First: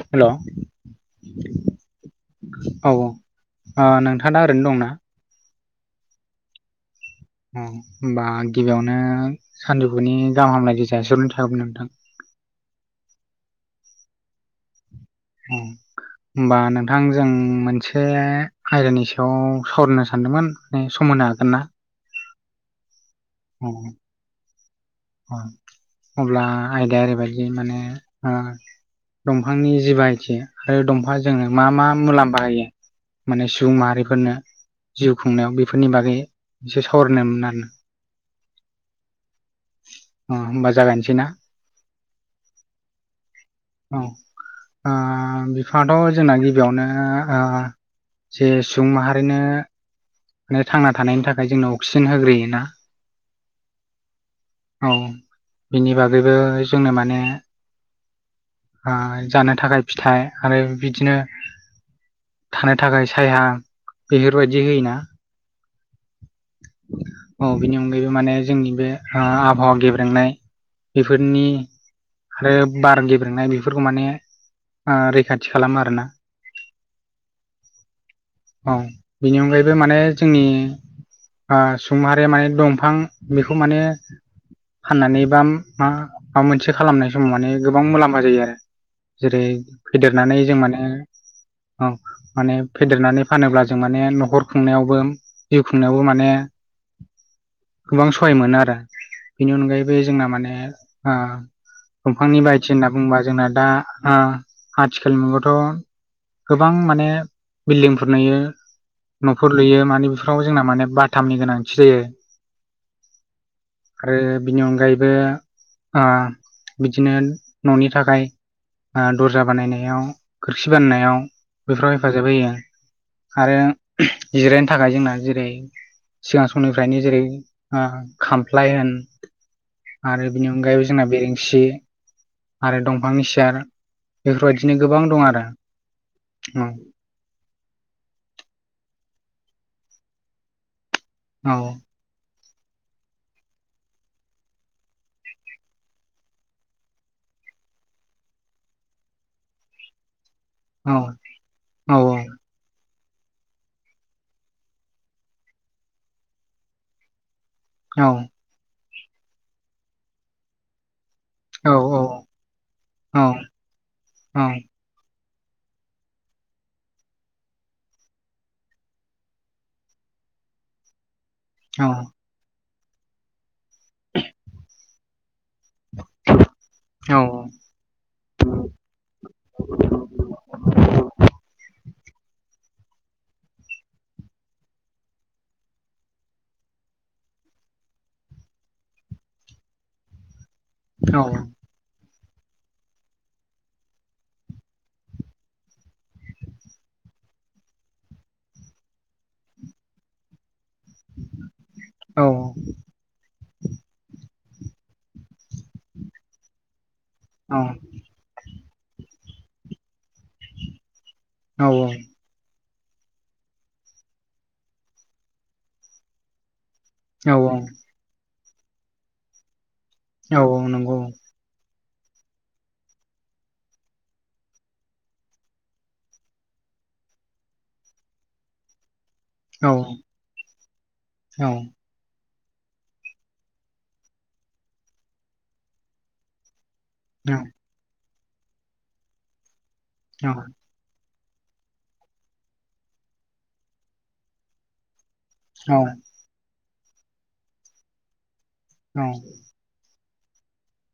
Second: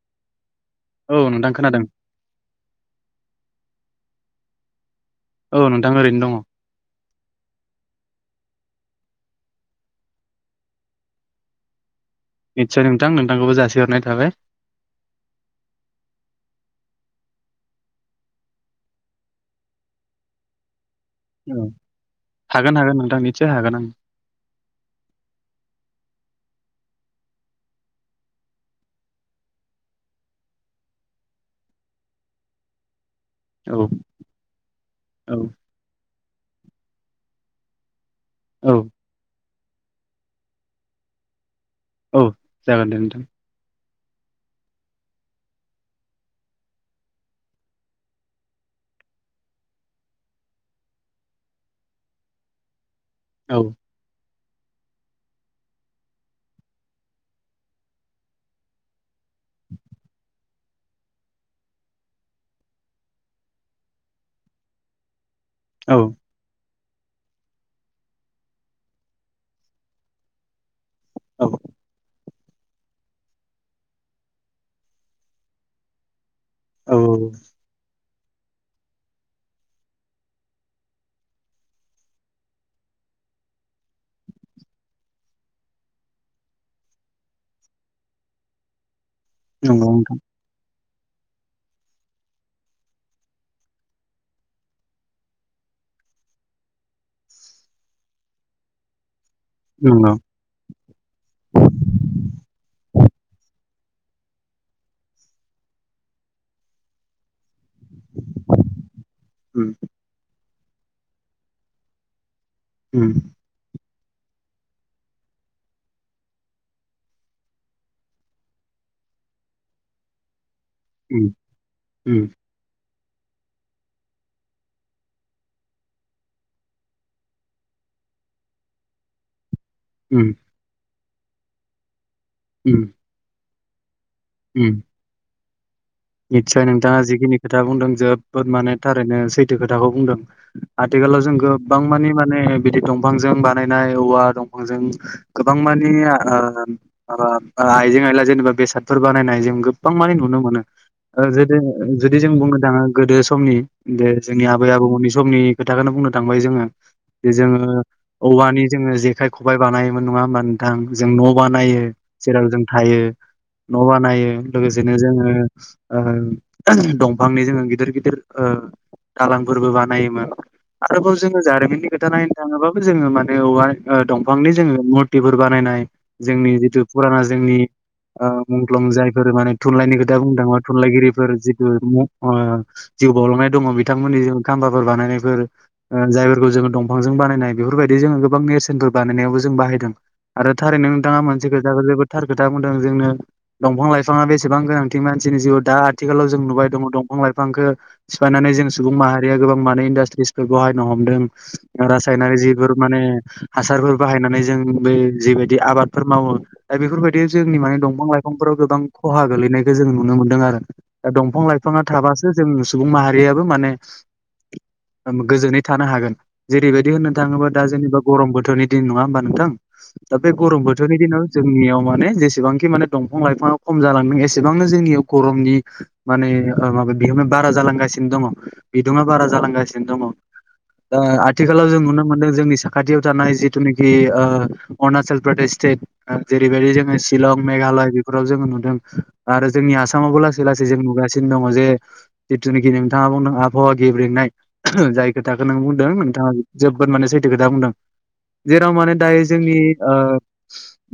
हेल'। औ नोंथां खोनादों। औ ओ नोंथाङा दा ओरैनो दं ना? औ नोंथां ओरैनो दंङ। अ होमबा गिबियावनो सानजौफुनि गाहाम हामलाय नाय जासिहरनाय थाबाय नोंथां। निस्सय नोंथां नोंथांखौबो जासिहरनाय थाबाय। उम होमबा नोंथां जों मोनसे आयदानि सायाव सावरानो सानदोंमोन नै सम होनो हागोन ना? औ हागोन हागोन औ। औ उम अब्ला आयदाया ओरैबायदि माने ओ दंफांनि जि बाहाय थि आरो दंफाङा जोंनो मा मा मुलाम्फा होायो माने सुबुं औ माहारिफोरनो जिउ औ खुंनायाव बेफोरनि बागै एसे सावरायनायमोन आरोना औ अ होमबा जागायनोसै ना? औ जागोन दे नोंथां। औ ओ बिफाङाथ जोंना गिबियावनो जे सुबुं माहारिनो माने थांना थानायनि थाखाय जोंनो अक्सिजेन होग्रोयोना औ औ बिनि बागैबो जोंनो माने ओ जानो थाखाय फिथाइ आरो बिदिनो थानो थाखाय साया बेफोरबायदि होयोना। औ औ बेनि अनगायैबो माने जोंनि बे आबहावा गेब्रेंनाय बेफोरनि औ आरो बार गेब्रेंनाय बेफोरखौ माने रैखाथि खालामो आरोना। औ औ औ बेनि अनगायैबो माने जोंनि ओ सुबुंमाहारि माने दंफां बेखौ माने फाननानै बा मा माबा मोनसे खालामनाय समाव माने गोबां मुलाम्फा जायो आरो। जेरै नंगौ नोंथां फेदेरनानै जों माने औ माने फेदेरनानै फानोब्ला जों माने नखर खुंनायावबो जिउ खुंनायावबो माने गोबां सहाय मोनो आरो। बेनि अनगायैबो नंगौ जोंना माने ओ दंफांनि बाहायथि होनना बुंङोबा जोंना दा ओ आथिखाल मुगायावथ'गोबां माने बिल्डिंफोर लुयो, न'फोर उम लुयो मानि बे फोर जोंना माने बाथामनि गोनांथि जायो। उम आरो बिनि अनगायैबो ओ बिदिनो न'नि थाखाय ओ दर्जा बानायनायाव खोरखि बाननायाव उम बेफोराव हेफाजाब उम होयो आरो जिरायनो थाखाय जोंना जेरै-सिगां समनिफ्रायनो जेरै ओ खामफ्लाय होन आरो उम बेनि अनगायैबो जोंना बेरेंसि आरो उम दंफांनि सियार बेफोरबायदिनो गोबां दं आरो नितसय नोंथाङा जिखिनि खोथा बुंदों जोबोद माने थारैनो सैथो खोथाखौ बुंदों। आथिखालाव जों औ गोबां मानि माने बिदि दंफांजों बानायनाय औवा दंफांजों गोबां मानि ओ आ आ आइजें-आइला जेनेबा बेसादफोर बानायनाय जों गोबां माने नुनो मोनो। औ ओ जुदि औ जुदि जों बुंनो थाङो गोदो समनि बे जोंनि आबै-आबौमोननि समनि खोथाखोनो बुंनो थांबाय जोङो जे जोङो औ औवानि जोङो जेखाय-खबाइ बानायोमोन। नङा होमबा नोथां? जों न' औ बानायो जेराव जों थायो औ न' बानायो लोगोसेनो जोङो ओ दंफांनि जोङो गिदिर-गिदिर ओ दालांफोरबो बानायोमोन आरोबाव जोङो औ जारिमिननि खोथा नायनो थाङोबाबो जोङो माने‌ औवा ओ दंफांनि जोङो मुरथिफोर बानायनाय जोंनि जिथु फुराना जोंनि ओ मुंख्लं जायफोर माने थुनलाइनि खोथा बुंनो थाङोबा थुनलाइगिरिफोर जिथु म ओ ओ जिउ बावलांनाय दङ बिथांमोननि जों खाम्फाफोर बानायनायफोर ओ जायफोरखौ जोङो दंफांजों बानायनाय बेफोरबायदि जोङो गोबां नेरसोनफोर बानायनायावबो जों बाहायदों। आरो थारैनो औ नोंथाङा मोनसे खोथाखौ जोबोद थार खोथा बुंदों जोंनो दंफां-लाइफाङा बेसेबां गोनांथि मानसिनि जिउ दा आथिखालाव जों नुबाय दङ दंफां-लाइफांखो सिफायनानै जों सुबुं माहारिया गोबां माने इन्दास्ट्रिसफोर बहायनो हमदों। रासायनारि जिफोर माने हासारफोर बाहायनानै जों बे जिबायदि आबादफोर मावो दा बेफोरबायदि जोंनि माने दंफां-लाइफांफोराव गोबां खहा गोलैनाय खो जों नुनो मोनदों आरो। दा औ दंफां-लाइफांआ थाबासो जों सुबुं माहारियाबो माने गोजोनै थानो हागोन। जेरैबाय दि होननो औ थाङोबा दा जेनबा गरम बोथोरनि दिन, नङा होमबा नोंथां? दा बे औ गरम बोथोरनि नंगौ दिनाव जोंनियाव माने जेसेबांखि माने दंफां-लाइफाङाव खम जालांदों एसे बांनो जोंनियाव गरमनि माने ओ माबा बिहोमाया बारा जालांगासिनो दङ। बिदुङा बारा औ जालांगासिनो दङ दा औ आथिखालाव जों नुनो मोनदों जोंनि साखाथि थानाय जिथुनोखि ओ अरुनाचल प्रदेश स्टेट ओ जेरैबायदि‌ जों औ शिंलं, मेघालय बेफोराव जोङो नुदों आरो जोंनि आसामावबो औ लासै लासै जों नुगासि‌ नो दङ जे जिथुनिखि नोंथाङा बुंदों आबहावा गेब्रेंनाय जाय खोथाखो नों औ बुंदों, नोंथाङा जोबोद माने सैथो खोथा बुंदों। जेराव माने औ दायो औ जोंनि ओ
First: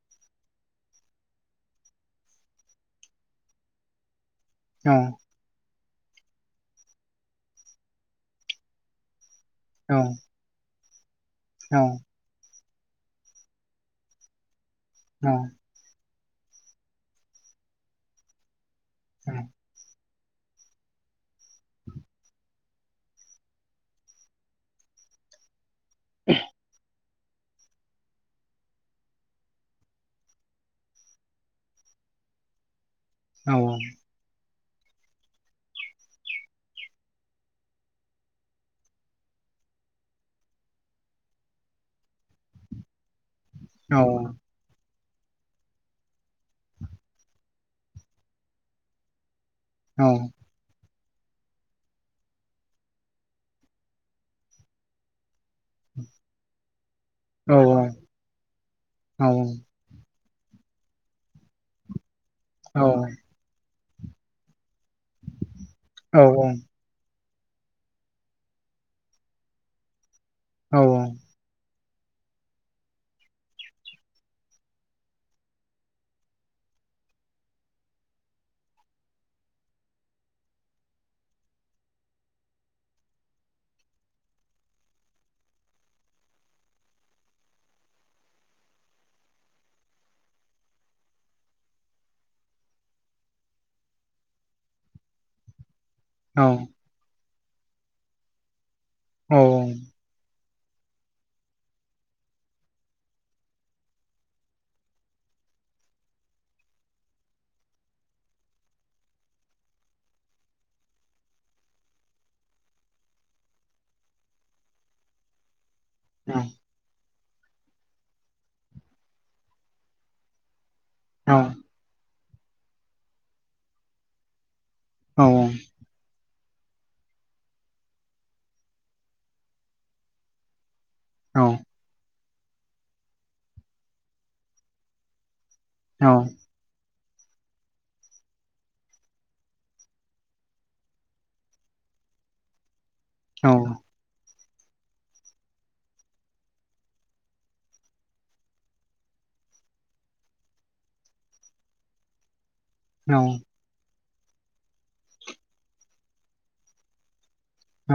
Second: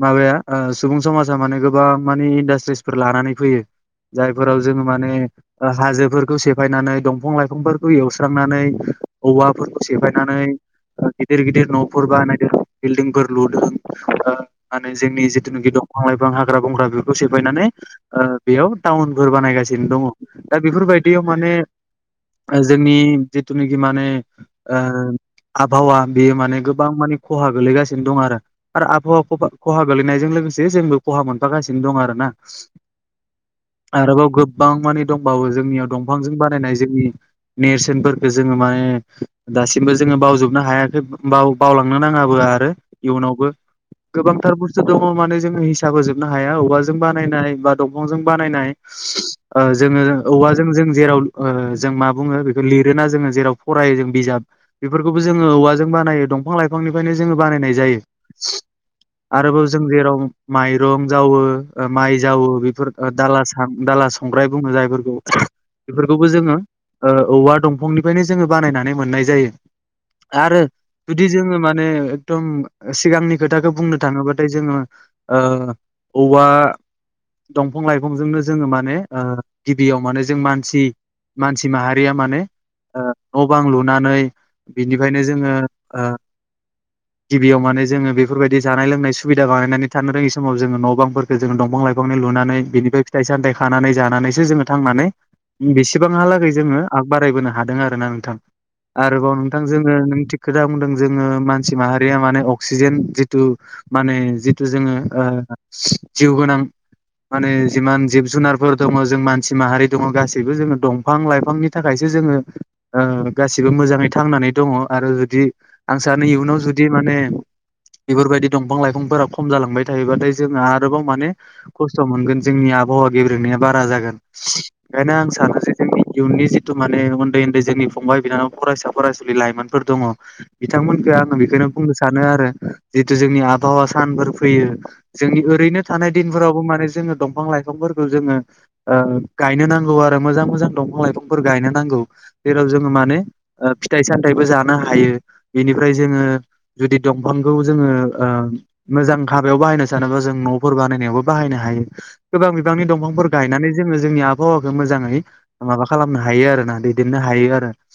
माबाया ओ सुबुं समाजा माने गोबां माने इन्डास्ट्रिसफोर लानानै फैयो जायफोराव जोङो माने हाजोफोरखौ सेफायनानै, दंफां-लाइफंफोरखौ एवस्रांनानै, औवाफोरखौ सेफायनानै गिदिर गिदिर न'फोर बानायदों बिल्डिंफोर लुदों ओ‌ माने जोंनि जिथुनाखि दंफां-लाइफां, हाग्रा-बंग्रा बेफोरखौ सेफायनानै ओ बेयाव टाउनफोर बानायगासिनो दङ। दा बेफोरबायदियाव माने जोंनि जिथुनिखि माने ओ आबहावा बेयो माने गोबां मानि खहा गोलैगासिनो दं आरो। आरो‌ आबहावाखौ खहा गोलैनायजों लोगोसे जोंबो खहा मोनफागासिनो दं आरो ना। आरोबाव गो गोबां मानि दंबाबो जोंनियाव दंफांजों बानायनाय जोंनि नेरसोनफोरखौ जोङो माने दासिमबो जोङो बावजोबनो हायाखै बाव बावलांनो नाङाबो आरो इयुनावबो। गोबांथार बुस्थु दङ माने जोङो हिसाब होजोबनो हाया औवाजों बानायनाय बा दंफांजों बानायनाय ओ जोङो औवाजों जों जेराव ओ जों मा बुङो बेखौ लिरोना जोङो जेराव फरायो जों बिजाब बेफोरखौबो जों जोङो औवाजों बानायो दंफां लाइफांनिफ्रायनो जोङो बानायनाय जायो। औ आरोबाव जों जेराव माइरं जावो, माइ जावो औ बेफोर औ दाला सा दाला संग्राय बुङो जायफोरखौ औ बेफोरखौबो जोङो ओ औवा दंफांनिफ्रायनो जोङो बानायनानै मोननाय जायो आरो औ जुदि जोङो माने एकदम सिगांनि खोथाखौ बुंनो थाङोबाथाय जोङो ओ औवा दंफां लाइफांजोंनो जोङो माने गिबियाव माने जों मानसि मानसि माहारिया माने ओ न' बां लुनानै बिनिफ्रायनो जोङो ओ गिबियाव माने जोङो बेफोरबायदि जानाय लोंनाय सुबिदा बानायनानै थानो रोङि समाव जोङो न' बांफोरखौ जोङो दंफां लाइ फांनि लुनानै बिनिफ्राय फिथाय सामथाइ खानानै जानानैसो जोङो थांनानै बि औ बेसेबांहालागै जोङो आग बारायबोनो हादों आरो ना नोंथां। ‌आरोबाव औ नोंथां जोङो थिग खोथा बुंदों जोङो मानसि माहारिया माने अक्सिजेन जिथु माने जिथु जोङो ओ जिउ गोनां माने जिमान जिब जुनारफोर दङ जों मानसि माहारि दङ गासैबो जोङो दंफां लाइफांनि थाखाय थाखायसो जोङो ओ गासिबो मोजाङै थांनानै दङ आरो जुदि आं सानो औ इयुनाव जुदि माने बेफोरबायदि दंफां लाइफांफोरा खम जालांबाय थायोबाथाय जोंहा आरोबाव माने खस्थ' मोनगोन जोंनि आबहावा गेब्रेंनाया बारा जागोन ओंखायनो औ आं सानो जे जोंनि इयुननि जिथु माने उन्दै उन्दै जोंनि फंबाय बिनानाव फरायसा फरायसुलि लाइमोनफोर दङ बि बिथांमोनखौ आङो औ बेखायनो बुंनो सानो आरो जिहतु जोंनि आबहावा सानफोर फैयो जोंनि ओरैनो थानाय दिन माने जोङो दंफां लाइफांफोरखौ जोङो ओ गायनो नांगौ आरो मोजां मोजां दंफां लाइफांफोर गायनो नांगौ जेराव जों माने फिथाय सामथायबो जा नो हायो बेनिफ्राय जोङो जुदि दंफांखौ जोङो मोजां हाबायाव बाहायनो सानोबा जों नफोर बानायनायावबो बाहायनो हायो गोबां बिबांनि दंफांफोर गायनानै जोङो जोंनि आबहावाखौ मोजाङै माबा खालामनो हायो आरो ना दैदेननो हायो। हायो आरो औ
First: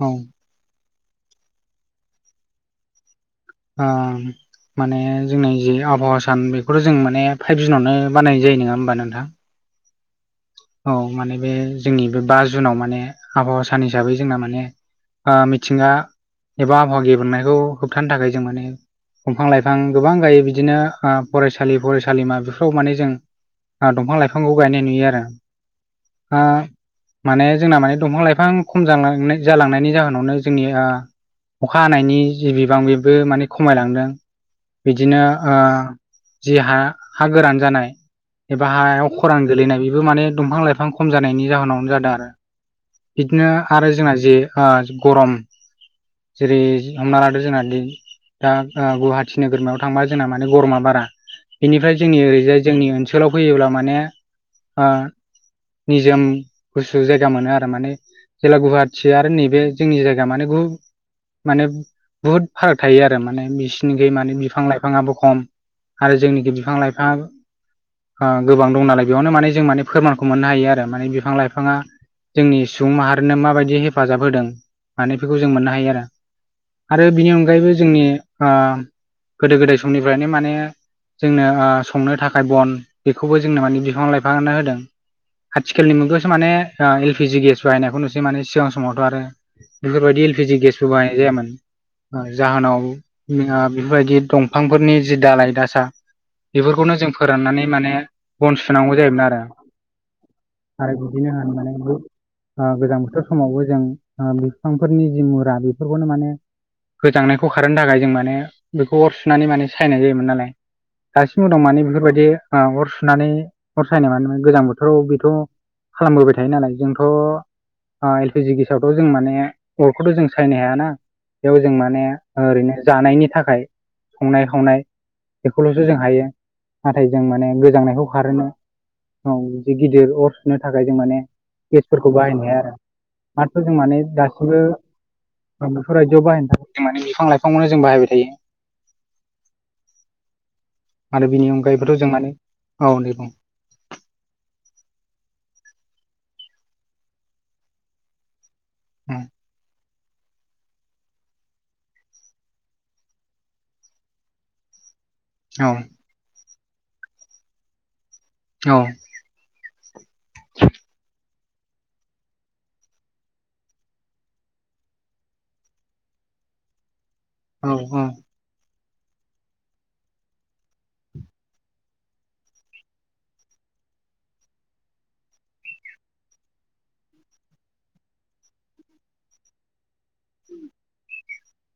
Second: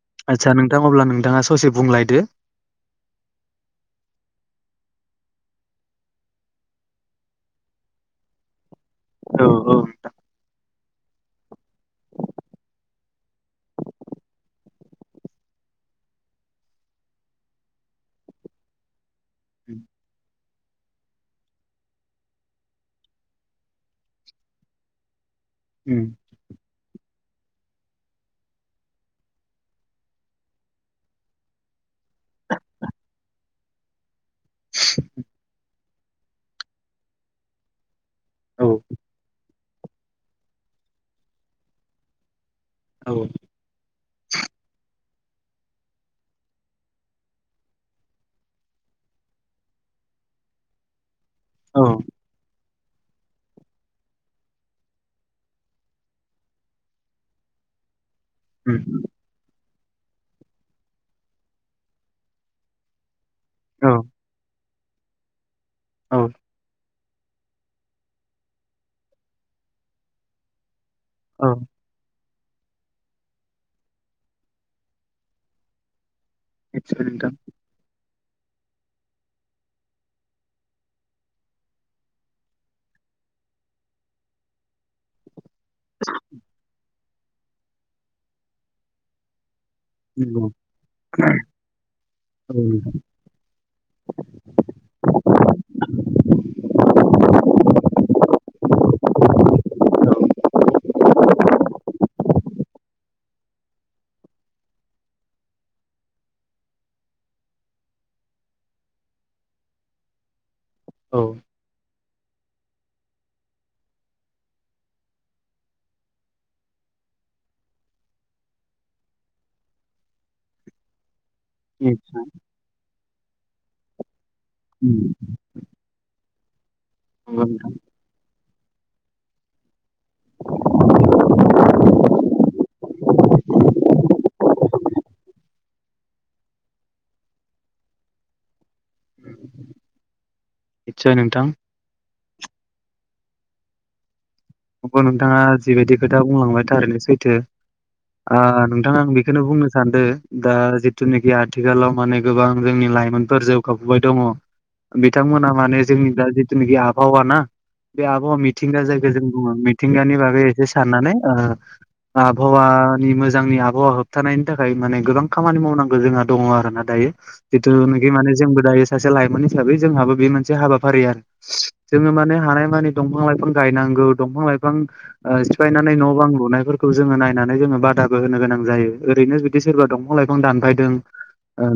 औ आथचा नोंथां अब्ला नोंथाङा ससे बुंलायदो ओ माने जोंनि जे आबहावा सान बेखौथ' जों माने फाइभ जुनावनो बानायनाय जायो। नङा होमबा? नोंथां औ औ औ माने बे जोंनि बे बा जुनाव माने आबहावा सान हिसाबै जोंना माने ओ मिथिंगा एबा आबहावा गेब्रेंनायखौ होबथानो थाखाय जों माने दंफां-लाइफां गोबां गायो बिदिनो ओ फरायसालि, फरायसालिमा बेफोराव माने जों ओ दंफां-लाइफांखौ गायनाय नुयो आरो उम ओ माने जोंना माने दंफां-लाइफां खम जांलां जालांनायनि जाहोनावनो जोंनि ओ अखा हानायनि जि बिबां बेबो माने खमायलांदों बिदिनो ओ जि हा, हा गोरान जानाय उम औ एबा हायाव खरान गोलैनाय बेबो माने दंफां लाइफां खम जानायनि जाहोनावनो जादों आरो। औ बिदिनो आरो जोंना जे गरम जेरै हमना लादो जोंना दा गुवाहाटि नोगोरमायाव थांबा जोंना माने गरमा बारा औ बेनिफ्राय जोंनि ओरैजाय जोंनि ओनसोलाव फैयोब्ला माने ओ निजोम गुसु जायगा मोनो आरो माने जेला उम गुवाहाटि आरो नैबे जोंनि जायगा माने बुहु माने बुहुद फाराग थायो आरो माने औ बिसोरनिखै माने बिफां लाइफांङाबो खम आरो औ जोंनिथिं बिफां लाइ फाङा बो ओ गोबां दं नालाय बेयावनो माने जों माने फोरमानखौ मोननो हायो आरो माने बिफां औ लाइफाङा जोंनि सुबुं माहारिनो माबायदि हेफाजाब होदों माने बेफोरखौ जों मोननो हायो आरो निसय आरो बिनि नोंथां अनगायैबो जोंनि ओ गोदो गोदाय समनिफ्रायनो माने जोंनो संनो थाखाय बन बेखौबो जोंनो माने बिफां लाइफाङानो होदों आथिखालनि मुगायावसो माने एलपिजि गेस बाहायनायखौ नुसै माने सिगां समावथ आरो बेफोरबायदि नंगौ एलपिजि गेसबो बाहायनाय जायामोन ओ औ जाहोनाव नोंथां बेफोरबायदि ओ दंफांफोरनि जि दालाय दासा बेफोरखौनो जों फोराननानै माने बन सुनांगौ जायोमोन आरो आरो बिदिनो हाननानैबो ओ गोजां बोथोर समावबो जों बिफांफोरनि जि मुरा बेफोरखौनो माने गोजांनायखौ खारनो थाखाय जों माने बेखौ अर सुनानै माने सायनाय जायोमोन नालाय औ दासिमबो दं माने बेफोर बाय दि अर सुनानै अर सायनाय माने गोजां बोथोराव बेथ' खालामबोबाय थायो नालाय जों थ एलपिजि गेसावथ जों माने अरखौथ जों सायनो हायाना बेयाव जों माने नंगौ ओरैनो जानायनि थाखाय संनाय खावनाय बेखौलसो जों हायो नाथाय जों माने नोंथां गोजांनायखौ खारोनो औ बिदि गिदिर अर सुनो थाखाय जों माने गेसफोरखौ बाहायनो हाया आरो माथ जों माने गासिबो बेफोर बायदियाव बाहायनो थाखाय माने बिफां लाइफांखौनो जों बाहायबाय थायो निसय आरो नोंथां बिनि अनगायैबोथ जों माने औ दे बुं अ नोंथाङा जिबायदि खोथा बुंलांबाय थारैनो सैथो ओ नोंथाङ आं बेखौनो बुंनो सान्दों दा जिथुनोखि आथिखालाव माने गोबां जोंनि लाइमोनफोर जौगाबोबाय दङ बिथांमोना औ माने जोंनि दा जिथुनोखि आबहावा ना बे आबहावा औ मिथिंगा जायखौ जों बुङो मिथिं गानि बागै एसे साननानै ओ [inaudible] आबहावानि मोजांनि आबहावा होबथानायनि थाखाय माने गोबां खामानि मावनांगौ जोंहा दङ आरो ना दायो औ औ जिथुनोखि माने जोंबो दायो सासे लाइमोन हिसाबै जोंहाबो बे मोनसे हाबाफारि आरो जोङो माने हानाय मानि दंफां लाइफां गायनांगौ दंफां लाइफां ओ सिफायनानै न' बां लुनायफोरखौ जोङो नायनानै जोङो बादाबो होनो गोनां जायो ओैरैनो बिदि सोरबा दंफां लाइफां दानफायदों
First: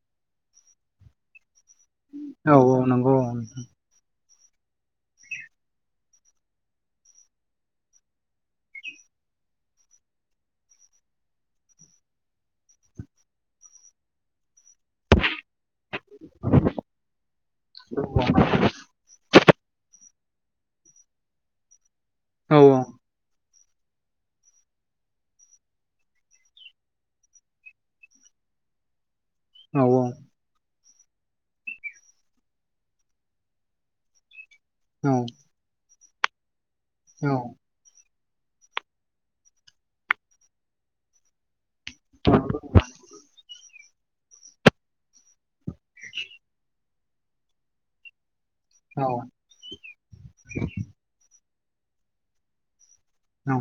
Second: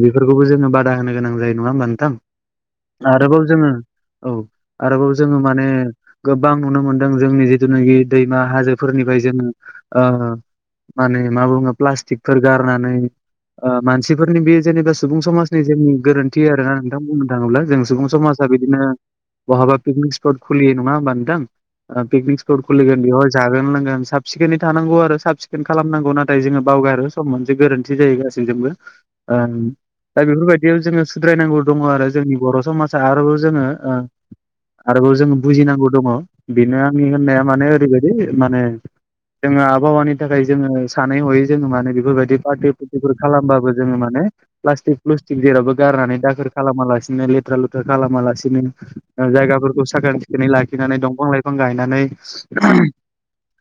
बेफोरखौबो जोङो बादा होनो गोनां जायो नङा होमबा नोथां औ औ नंगौ औ आरोबाव जोङो औ आरोबाव जोङो माने गोबां नुनो मोन दों जोंनि जिथुनाखि दैमा हाजोफोरनिफ्राय जोङो ओ माने मा बुङो प्लास्टिकफोर गारनानै ओ मानसिफोरनि बे जेनेबा सुबुं समाज नि जोंनि गोरोन्थि आरो ना नोंथां बुंनो थाङोब्ला जों सुबुं समाजा बिदिनो बहाबा पिकनिक स्प खुलियो नङा होनबा नोंथां ओ पिकनिक औ स्पट खुलिगोन बेयावहाय जागो गोन लोंगोन साब सिखोनै थानांगौ आरो साब सिखोन खालामनांगौ नाथाय जोङो बावगारो सम मोनसे गोरोन्थि जाहैगासिनो बो ओ औ दा बेफोरबायदियाव जोङो सुद्रायनांगौ दङ आरो जोंनि बर समाजा आरोबाव जोङो ओ औ आरोबाव जों बुजिनांगौ दङ बेनो आंनि औ होननाया माने ओरैबाय दि माने जोङो आबहावानि थाखाय जोङो सानै हयै जोङो माने बेफोरबायदि प्लास्टिक पुस्टिकफोर खालामबाबो जोङो माने प्लास्टिक प्लुस्टिक जेरावबो गारनानै दाखोर खालामालासिनो लेथ्रा लुथ्रा खालामा लासिनो बिनो जायगाफोरखौ साखोन सिखोनै लाखिनानै दंफां लाइफां गायनानै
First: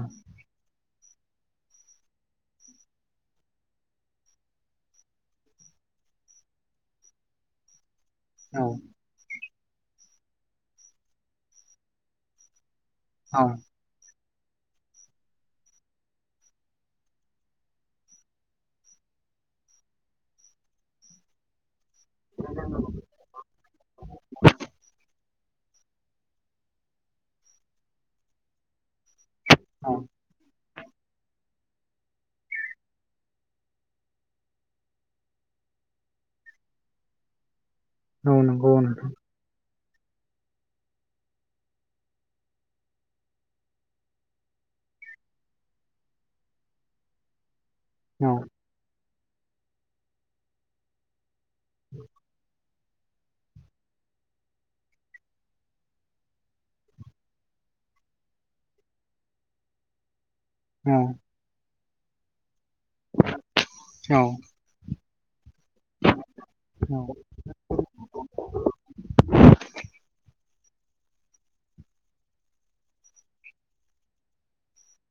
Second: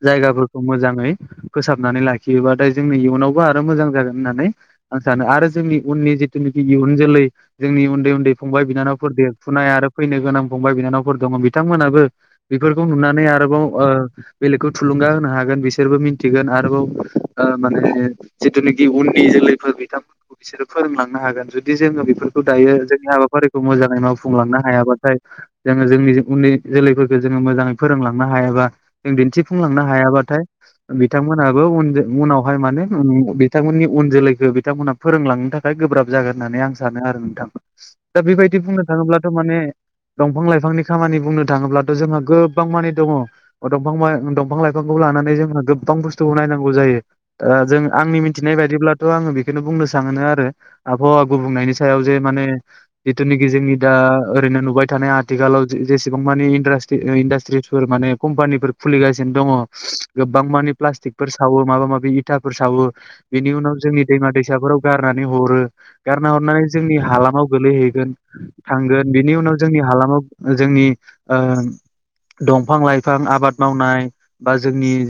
जायगाफोरखौ मोजाङै फोसाबनानै लाखियोबाथाय जोंनि इयुनावबो आरो मोजां जागोन होननानै आं सानो आरो जोंनि उननि जिथुनाखि इयुन जोलै जोंनि उन्दै उन्दै फंबाय औ बिनानावफोर देरफुनाय आरो फैनो गोनां फंबाय बिनानावफोर दङ बिथांमोनाबो बेफोरखौ नुनानै आरोबाव ओ बेलेगखौ थुलुंगा होनो हागोन बिसोरबो मिथिगोन आरोबाव माने जिथुनाखि उननि जोलैफोर बिथांमोनखौ बिसोरो फोरोंलांनो हागोन जुदि जोङो बेफोरखौ दायो जोंनि हाबाफारिखौ मोजाङै मावफुंलांनो हायाबाथाय जोङो जोंनि उन्दै जोलैफोरखौ जोङो मोजाङै फोरोंलांनो हायाबा जों दिन्थि सुफुंलांनो औ हायाबाथाय बिथांमोनाबो उन उनावहाय माने बिथांमोननि उन जोलैखौ बिथांमोनहा फोरोंलांनो थाखाय गोब्राब जागोन होननानै आं सानो आरो नोंथां दा औ बेबायदि नंगौ बुंनो नोंथां थाङोब्लाथ' माने दंफां लाइफांनि खामानि बुंनो थाङोब्ला जोंहा गोबां मानि दङ दं दंफां लाइफांखौ लानानै जोंहा गोबां बुस्थुखौ नायनांगौ जायो बे जों आंनि औ मिथिनाय बायदिब्लाथ' आङो बेखौनो बुंनो सानो आरो आबहावा गुबुंनायनि सायाव जे माने जिथुनाखि जोंनि दा ओरैनो नुबाय थानाय आथिखालाव जेसेबां मानि इन्दास इनडास्ट्रिसफोर माने कम्पानिफोर खुलिगासिनो दङ गोबां मानि औ प्लास्टिकफोर सावो माबा माबि इथा फोर सावो बेनि उनाव जोंनि दैमा औ दैसाफोराव गारनानै हरो गारना हरनानै जोंनि औ हालामाव गोलैहैगोन थांगोन बिनि उनाव जोंनि हालामाव जोंनि ओ दंफां लाइफां आबाद मावनाय बा जोंनि